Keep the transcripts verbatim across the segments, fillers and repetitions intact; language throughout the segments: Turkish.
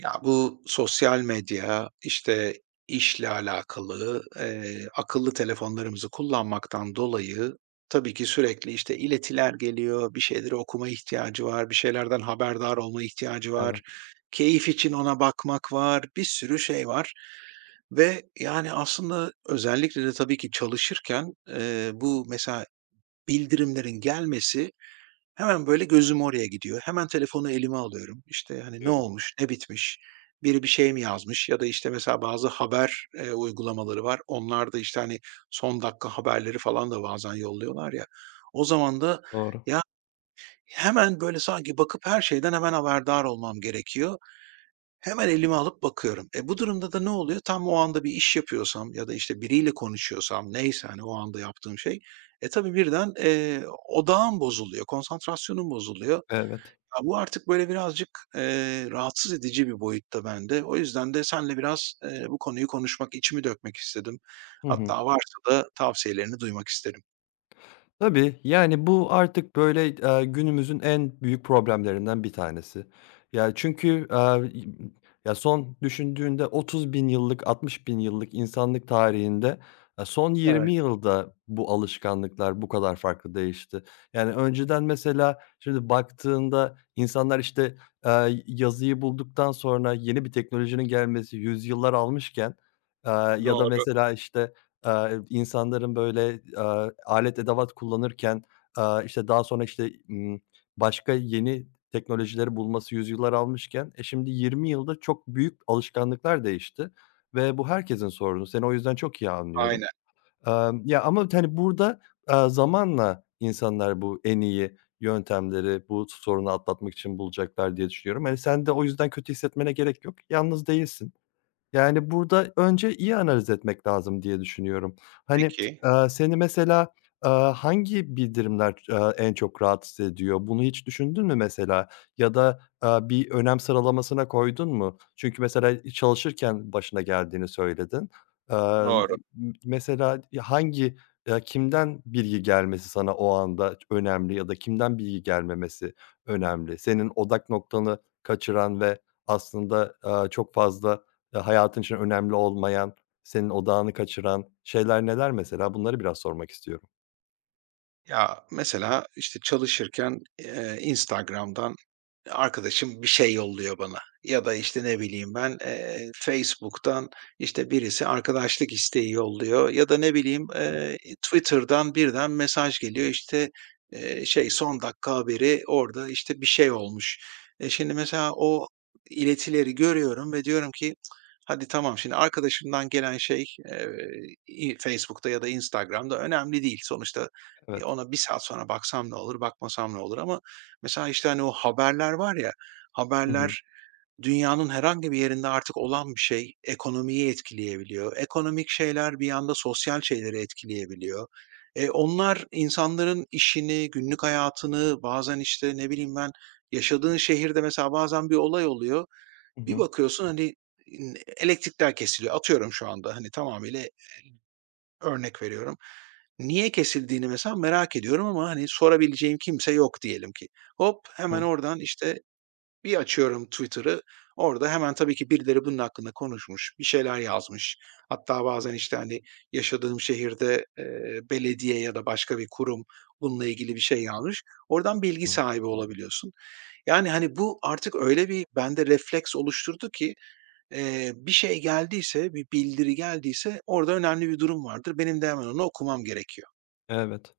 Ya, bu sosyal medya, işte, işle alakalı, eee, akıllı telefonlarımızı kullanmaktan dolayı tabii ki sürekli, işte, iletiler geliyor, bir şeyleri okuma ihtiyacı var, bir şeylerden haberdar olma ihtiyacı Evet, var, keyif için ona bakmak var, bir sürü şey var ve, yani, aslında özellikle de tabii ki çalışırken, eee, bu mesela bildirimlerin gelmesi hemen böyle gözüm oraya gidiyor. Hemen telefonu elime alıyorum. İşte, hani, ne biliyorum. olmuş, ne bitmiş, biri bir şey mi yazmış ya da, işte, mesela bazı haber, eee, uygulamaları var. Onlar da, işte, hani, son dakika haberleri falan da bazen yolluyorlar ya. O zaman da Doğru. ya hemen böyle sanki bakıp her şeyden hemen haberdar olmam gerekiyor. Hemen elime alıp bakıyorum. E, bu durumda da ne oluyor? Tam o anda bir iş yapıyorsam ya da, işte, biriyle konuşuyorsam neyse, hani, o anda yaptığım şey, e, tabii birden, eee, odağım bozuluyor, konsantrasyonum bozuluyor. Evet. Ya, bu artık, böyle, birazcık, eee, rahatsız edici bir boyutta bende. O yüzden de seninle biraz, eee, bu konuyu konuşmak, içimi dökmek istedim. Hı hı. Hatta varsa da tavsiyelerini duymak isterim. Tabii, yani, bu artık, böyle, eee, günümüzün en büyük problemlerinden bir tanesi. Ya, çünkü, eee, ya, son düşündüğünde otuz bin yıllık, altmış bin yıllık insanlık tarihinde, eee, son Evet. yirmi yılda bu alışkanlıklar bu kadar farklı değişti. Yani, önceden mesela şimdi baktığında insanlar, işte, eee, yazıyı bulduktan sonra yeni bir teknolojinin gelmesi yüzyıllar almışken, eee, ya da Doğru, mesela, işte, Eee, insanların, böyle, eee, alet edevat kullanırken, eee, işte, daha sonra, işte, ımm, başka yeni teknolojileri bulması yüzyıllar almışken, e, şimdi yirmi yılda çok büyük alışkanlıklar değişti ve bu herkesin sorunu. Seni o yüzden çok iyi anlıyorum. aynen. Emm, ya, ama, hani, burada, eee, zamanla insanlar bu en iyi yöntemleri bu sorunu atlatmak için bulacaklar diye düşünüyorum. Hani, sen de o yüzden kötü hissetmene gerek yok. Yalnız değilsin. Yani, burada önce iyi analiz etmek lazım diye düşünüyorum. Hani, Peki, eee, seni mesela, aaa, hangi bildirimler, aaa, en çok rahatsız ediyor? Bunu hiç düşündün mü mesela? Ya da, aaa, bir önem sıralamasına koydun mu? Çünkü mesela çalışırken başına geldiğini söyledin. Aaa, doğru. m mesela hangi, eee, kimden bilgi gelmesi sana o anda önemli ya da kimden bilgi gelmemesi önemli? Senin odak noktanı kaçıran ve aslında, aaa, çok fazla ya, hayatın için önemli olmayan, senin odağını kaçıran şeyler neler mesela? Bunları biraz sormak istiyorum. Ya, mesela, işte, çalışırken, eee, Instagram'dan arkadaşım bir şey yolluyor bana ya da, işte, ne bileyim ben, eee, Facebook'tan, işte, birisi arkadaşlık isteği yolluyor ya da ne bileyim, eee, Twitter'dan birden mesaj geliyor, işte, eee, şey, son dakika haberi orada, işte, bir şey olmuş. E, şimdi mesela o iletileri görüyorum ve diyorum ki "Cık, hadi tamam şimdi arkadaşımdan gelen şey, eee, i Facebook'ta ya da Instagram'da önemli değil. Sonuçta, eee, Evet. ona bir saat sonra baksam ne olur, bakmasam ne olur ama mesela, işte, hani, o haberler var ya, Hı hı. haberler dünyanın herhangi bir yerinde artık olan bir şey ekonomiyi etkileyebiliyor. Ekonomik şeyler bir anda sosyal şeyleri etkileyebiliyor. Eee, onlar insanların işini, günlük hayatını, bazen, işte, ne bileyim ben, yaşadığın şehirde mesela bazen bir olay oluyor. Hı Bir hı. bakıyorsun, hani, n elektrikler kesiliyor. Atıyorum şu anda, hani, tamamıyla örnek veriyorum. Niye kesildiğini mesela merak ediyorum ama, hani, sorabileceğim kimse yok diyelim ki. Hop, hemen oradan, işte, bir açıyorum Twitter'ı, orada hemen tabii ki birileri bunun hakkında konuşmuş, bir şeyler yazmış. Hatta bazen, işte, hani, yaşadığım şehirde, eee, belediye ya da başka bir kurum bununla ilgili bir şey yazmış. Oradan bilgi Hı. sahibi olabiliyorsun. Yani, hani, bu artık öyle bir bende refleks oluşturdu ki, eee, bir şey geldiyse, bir bildiri geldiyse orada önemli bir durum vardır. Benim de hemen onu okumam gerekiyor. Evet.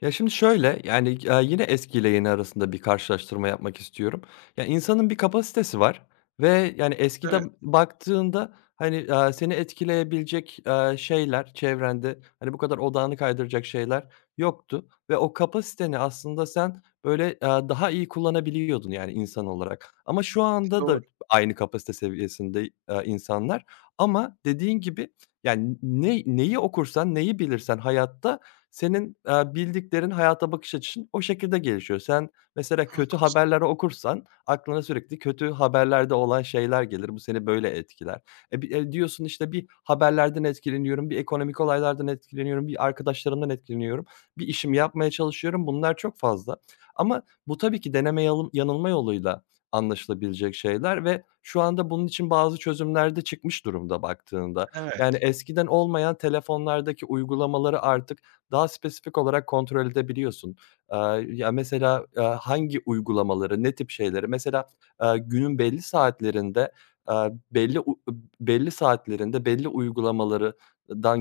Ya, şimdi şöyle, yani, eee, yine eskiyle yeni arasında bir karşılaştırma yapmak istiyorum. Ya, insanın bir kapasitesi var ve, yani, eskide Evet, baktığında, hani, eee, seni etkileyebilecek, eee, şeyler çevrende, hani, bu kadar odağını kaydıracak şeyler yoktu ve o kapasiteni aslında sen, böyle, eee, daha iyi kullanabiliyordun, yani, insan olarak. Ama şu anda doğru. da aynı kapasite seviyesinde, eee, insanlar ama dediğin gibi, yani, ne neyi okursan, neyi bilirsen hayatta senin, eee, bildiklerin hayata bakış açın o şekilde gelişiyor. Sen mesela kötü Haklısın. haberleri okursan aklına sürekli kötü haberlerde olan şeyler gelir. Bu seni böyle etkiler. E, bi e, diyorsun, işte, bir haberlerden etkileniyorum, bir ekonomik olaylardan etkileniyorum, bir arkadaşlarımdan etkileniyorum, bir işimi yapmaya çalışıyorum. Bunlar çok fazla ama bu tabii ki deneme yalım yanılma yoluyla anlaşılabilecek şeyler ve şu anda bunun için bazı çözümler de çıkmış durumda baktığında. Evet, Yani eskiden olmayan telefonlardaki uygulamaları artık daha spesifik olarak kontrol edebiliyorsun. Eee, ya, mesela, eee, hangi uygulamaları, ne tip şeyleri mesela, eee, günün belli saatlerinde, eee, belli u belli saatlerinde belli uygulamaları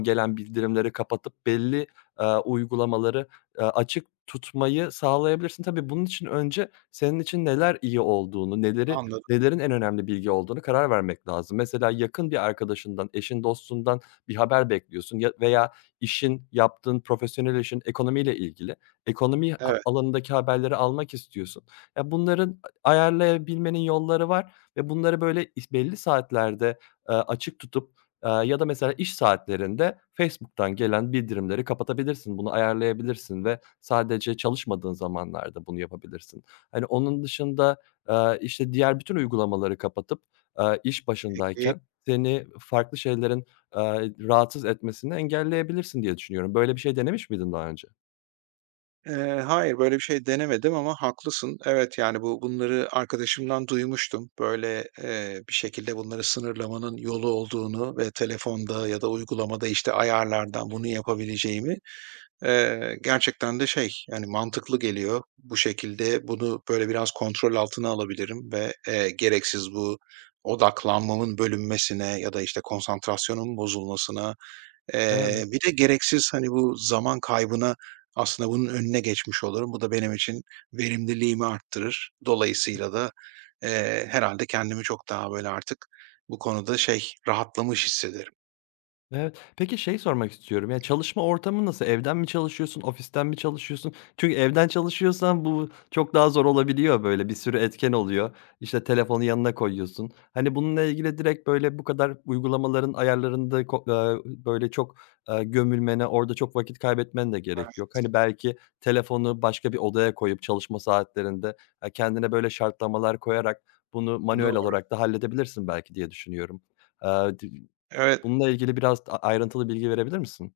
gelen bildirimleri kapatıp belli, eee, uygulamaları, eee, açık tutmayı sağlayabilirsin. Tabii bunun için önce senin için neler iyi olduğunu, neleri anladım. nelerin en önemli bilgi olduğunu karar vermek lazım. Mesela yakın bir arkadaşından, eşin, dostundan bir haber bekliyorsun ya veya işin, yaptığın profesyonel işin ekonomiyle ilgili. Ekonomi a Evet, alanındaki haberleri almak istiyorsun. Ya, bunların a ayarlayabilmenin yolları var ve bunları, böyle, is belli saatlerde, eee, açık tutup, eee, ya da mesela iş saatlerinde Facebook'tan gelen bildirimleri kapatabilirsin. Bunu ayarlayabilirsin ve sadece çalışmadığın zamanlarda bunu yapabilirsin. Hani, onun dışında, eee, işte, diğer bütün uygulamaları kapatıp, eee, iş peki. başındayken seni farklı şeylerin Eee, rahatsız etmesini engelleyebilirsin diye düşünüyorum. Böyle bir şey denemiş miydin daha önce? Eee, hayır, böyle bir şey denemedim ama haklısın. Evet, yani, bu bunları arkadaşımdan duymuştum. Böyle, eee, bir şekilde bunları sınırlamanın yolu olduğunu ve telefonda ya da uygulamada, işte, ayarlardan bunu yapabileceğimi, eee, gerçekten de şey, yani, mantıklı geliyor. Bu şekilde bunu, böyle, biraz kontrol altına alabilirim ve, eee, gereksiz bu odaklanmamın bölünmesine ya da, işte, konsantrasyonun bozulmasına. Evet. Eee, bir de gereksiz, hani, bu zaman kaybına aslında bunun önüne geçmiş olurum. Bu da benim için verimliliğimi arttırır. Dolayısıyla da, eee, herhâlde kendimi çok daha, böyle, artık bu konuda şey, rahatlamış hissederim. Evet. Peki şey sormak istiyorum, ya, çalışma ortamı nasıl? Evden mi çalışıyorsun, ofisten mi çalışıyorsun? Çünkü evden çalışıyorsan bu çok daha zor olabiliyor böyle, bir sürü etken oluyor. İşte, telefonu yanına koyuyorsun. Hani, bununla ilgili direkt, böyle, bu kadar uygulamaların ayarlarında ko aaa, böyle, çok, aaa, gömülmene, orada çok vakit kaybetmen de gerek Evet, yok. Hani, belki telefonu başka bir odaya koyup çalışma saatlerinde, aaa, kendine böyle şartlamalar koyarak bunu manuel doğru. olarak da halledebilirsin belki diye düşünüyorum. Aaa, Evet. Bununla ilgili biraz a ayrıntılı bilgi verebilir misin?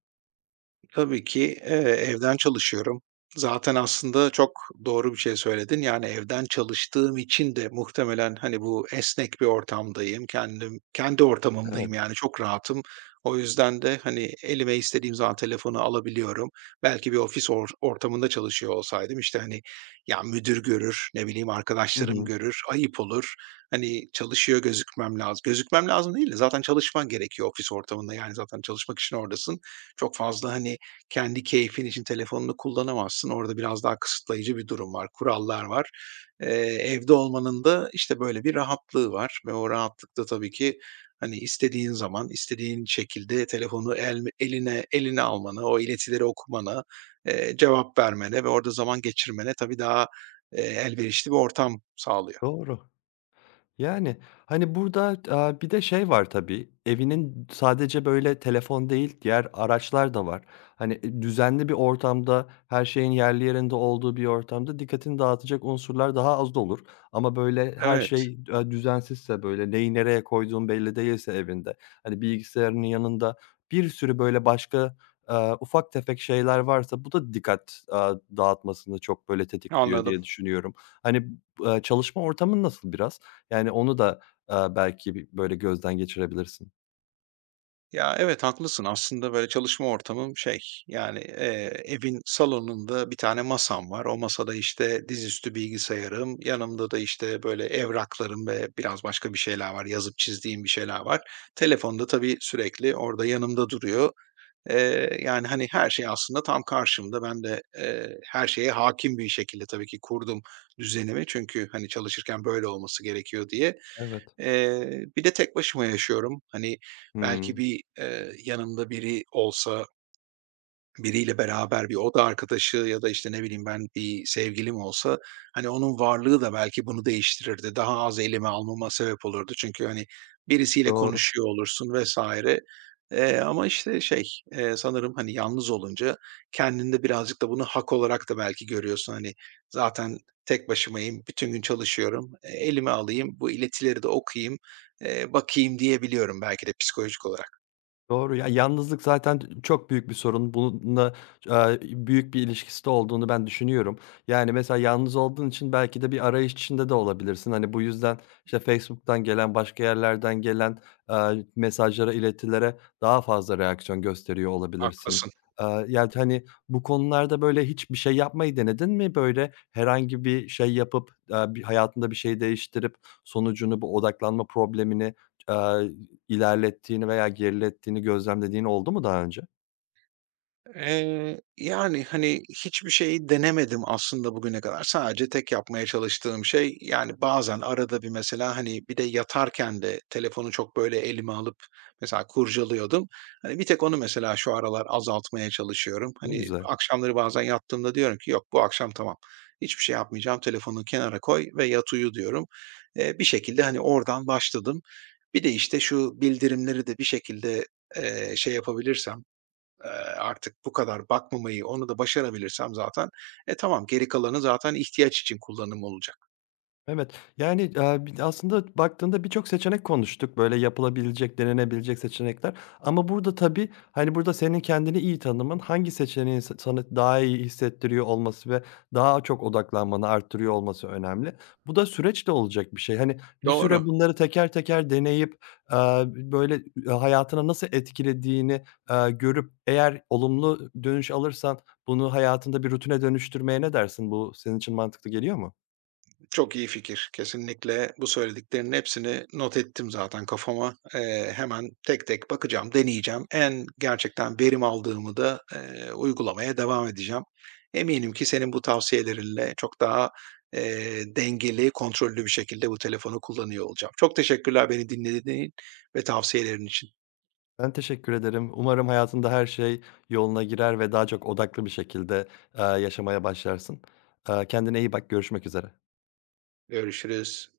Tabii ki, eee, evden çalışıyorum. Zaten aslında çok doğru bir şey söyledin. Yani, evden çalıştığım için de muhtemelen, hani, bu esnek bir ortamdayım. Kendim kendi Evet. ortamımdayım, yani, çok rahatım. O yüzden de, hani, elime istediğim zaman telefonu alabiliyorum. Belki bir ofis or ortamında çalışıyor olsaydım, işte, hani, ya, müdür görür, ne bileyim, Hı arkadaşlarım hı. görür, ayıp olur. Hani, çalışıyor gözükmem lazım. Gözükmem lazım değil de zaten çalışman gerekiyor ofis ortamında, yani, zaten çalışmak için oradasın. Çok fazla, hani, kendi keyfin için telefonunu kullanamazsın. Orada biraz daha kısıtlayıcı bir durum var, kurallar var. Eee, evde olmanın da, işte, böyle bir rahatlığı var ve o rahatlıkta tabii ki, hani, istediğin zaman, istediğin şekilde telefonu el eline eline almana, o iletileri okumana, eee, cevap vermene ve orada zaman geçirmene tabii daha, eee, elverişli bir ortam sağlıyor. Doğru. Yani, hani, burada, aaa, bir de şey var tabii, evinin sadece böyle telefon değil, diğer araçlar da var. Hani, e, düzenli bir ortamda, her şeyin yerli yerinde olduğu bir ortamda dikkatini dağıtacak unsurlar daha az da olur. Ama böyle her Evet, şey, aaa, düzensizse, böyle neyi nereye koyduğun belli değilse evinde, hani, bilgisayarının yanında bir sürü böyle başka, aaa, ufak tefek şeyler varsa bu da dikkat, aaa, dağıtmasını çok böyle tetikliyor anladım. diye düşünüyorum. Hani, b çalışma ortamın nasıl biraz? Yani onu da, aaa, belki bir böyle gözden geçirebilirsin. Ya, evet, haklısın. Aslında, böyle, çalışma ortamım şey, yani, eee, evin salonunda bir tane masam var. O masada, işte, dizüstü bilgisayarım, yanımda da, işte, böyle, evraklarım ve biraz başka bir şeyler var, yazıp çizdiğim bir şeyler var. Telefon da tabii sürekli orada yanımda duruyor. Eee, yani, hani, her şey aslında tam karşımda. Ben de, eee, her şeye hakim bir şekilde tabii ki kurdum düzenimi çünkü, hani, çalışırken böyle olması gerekiyor diye. Evet. Eee, bir de tek başıma yaşıyorum. Hani, belki Hımm. bir, eee, yanımda biri olsa, biriyle beraber bir oda arkadaşı ya da, işte, ne bileyim ben, bir sevgilim olsa, hani, onun varlığı da belki bunu değiştirirdi. Daha az elime almama sebep olurdu. Çünkü, hani, birisiyle Doğru. konuşuyor olursun vesaire. Eee, ama, işte, şey, eee, sanırım, hani, yalnız olunca kendinde birazcık da bunu hak olarak da belki görüyorsun. Hani, zaten tek başımayım, bütün gün çalışıyorum, e, elime alayım, bu iletileri de okuyayım, eee, bakayım diyebiliyorum belki de psikolojik olarak. Doğru ya, yalnızlık zaten çok büyük bir sorun. Bununla, eee, büyük bir ilişkisi de olduğunu ben düşünüyorum. Yani, mesela yalnız olduğun için belki de bir arayış içinde de olabilirsin. Hani, bu yüzden, işte, Facebook'tan gelen, başka yerlerden gelen, eee, mesajlara, iletilere daha fazla reaksiyon gösteriyor olabilirsin. Haklısın. Eee, yani, hani, bu konularda, böyle, hiçbir şey yapmayı denedin mi? Böyle, herhangi bir şey yapıp, eee, bir hayatında bir şey değiştirip sonucunu, bu odaklanma problemini, İlerlettiğini veya gerilettiğini gözlemlediğin oldu mu daha önce? Eee, yani, hani, hiçbir şeyi denemedim aslında bugüne kadar. Sadece tek yapmaya çalıştığım şey, yani, bazen arada bir mesela, hani, bir de yatarken de telefonu çok böyle elime alıp mesela kurcalıyordum. Hani, bir tek onu mesela şu aralar azaltmaya çalışıyorum. Ne Hani, güzel. akşamları bazen yattığımda diyorum ki "Yok, bu akşam tamam. Hiçbir şey yapmayacağım. Telefonu kenara koy ve yat uyu." diyorum. Eee, bir şekilde, hani, oradan başladım. Bir de, işte, şu bildirimleri de bir şekilde, eee, şey yapabilirsem, eee, artık bu kadar bakmamayı, onu da başarabilirsem zaten, e, tamam geri kalanı zaten ihtiyaç için kullanım olacak. Evet, yani, eee, bi aslında baktığında birçok seçenek konuştuk. Böyle yapılabilecek, denenebilecek seçenekler ama burada tabii, hani, burada senin kendini iyi tanıman, hangi seçeneğin sa sana daha iyi hissettiriyor olması ve daha çok odaklanmanı arttırıyor olması önemli. Bu da süreçle olacak bir şey. Hani, bir süre Doğru. bunları teker teker deneyip, eee, böyle, eee, hayatına nasıl etkilediğini, eee, görüp eğer olumlu dönüş alırsan bunu hayatında bir rutine dönüştürmeye ne dersin? Bu senin için mantıklı geliyor mu? Çok iyi fikir. Kesinlikle bu söylediklerinin hepsini not ettim zaten kafama. Eee, hemen tek tek bakacağım, deneyeceğim. En gerçekten verim aldığımı da, eee, uygulamaya devam edeceğim. Eminim ki senin bu tavsiyelerinle çok daha, eee, dengeli, kontrollü bir şekilde bu telefonu kullanıyor olacağım. Çok teşekkürler beni dinlediğin ve tavsiyelerin için. Ben teşekkür ederim. Umarım hayatında her şey yoluna girer ve daha çok odaklı bir şekilde, eee, yaşamaya başlarsın. Eee, kendine iyi bak, görüşmek üzere. Görüşürüz.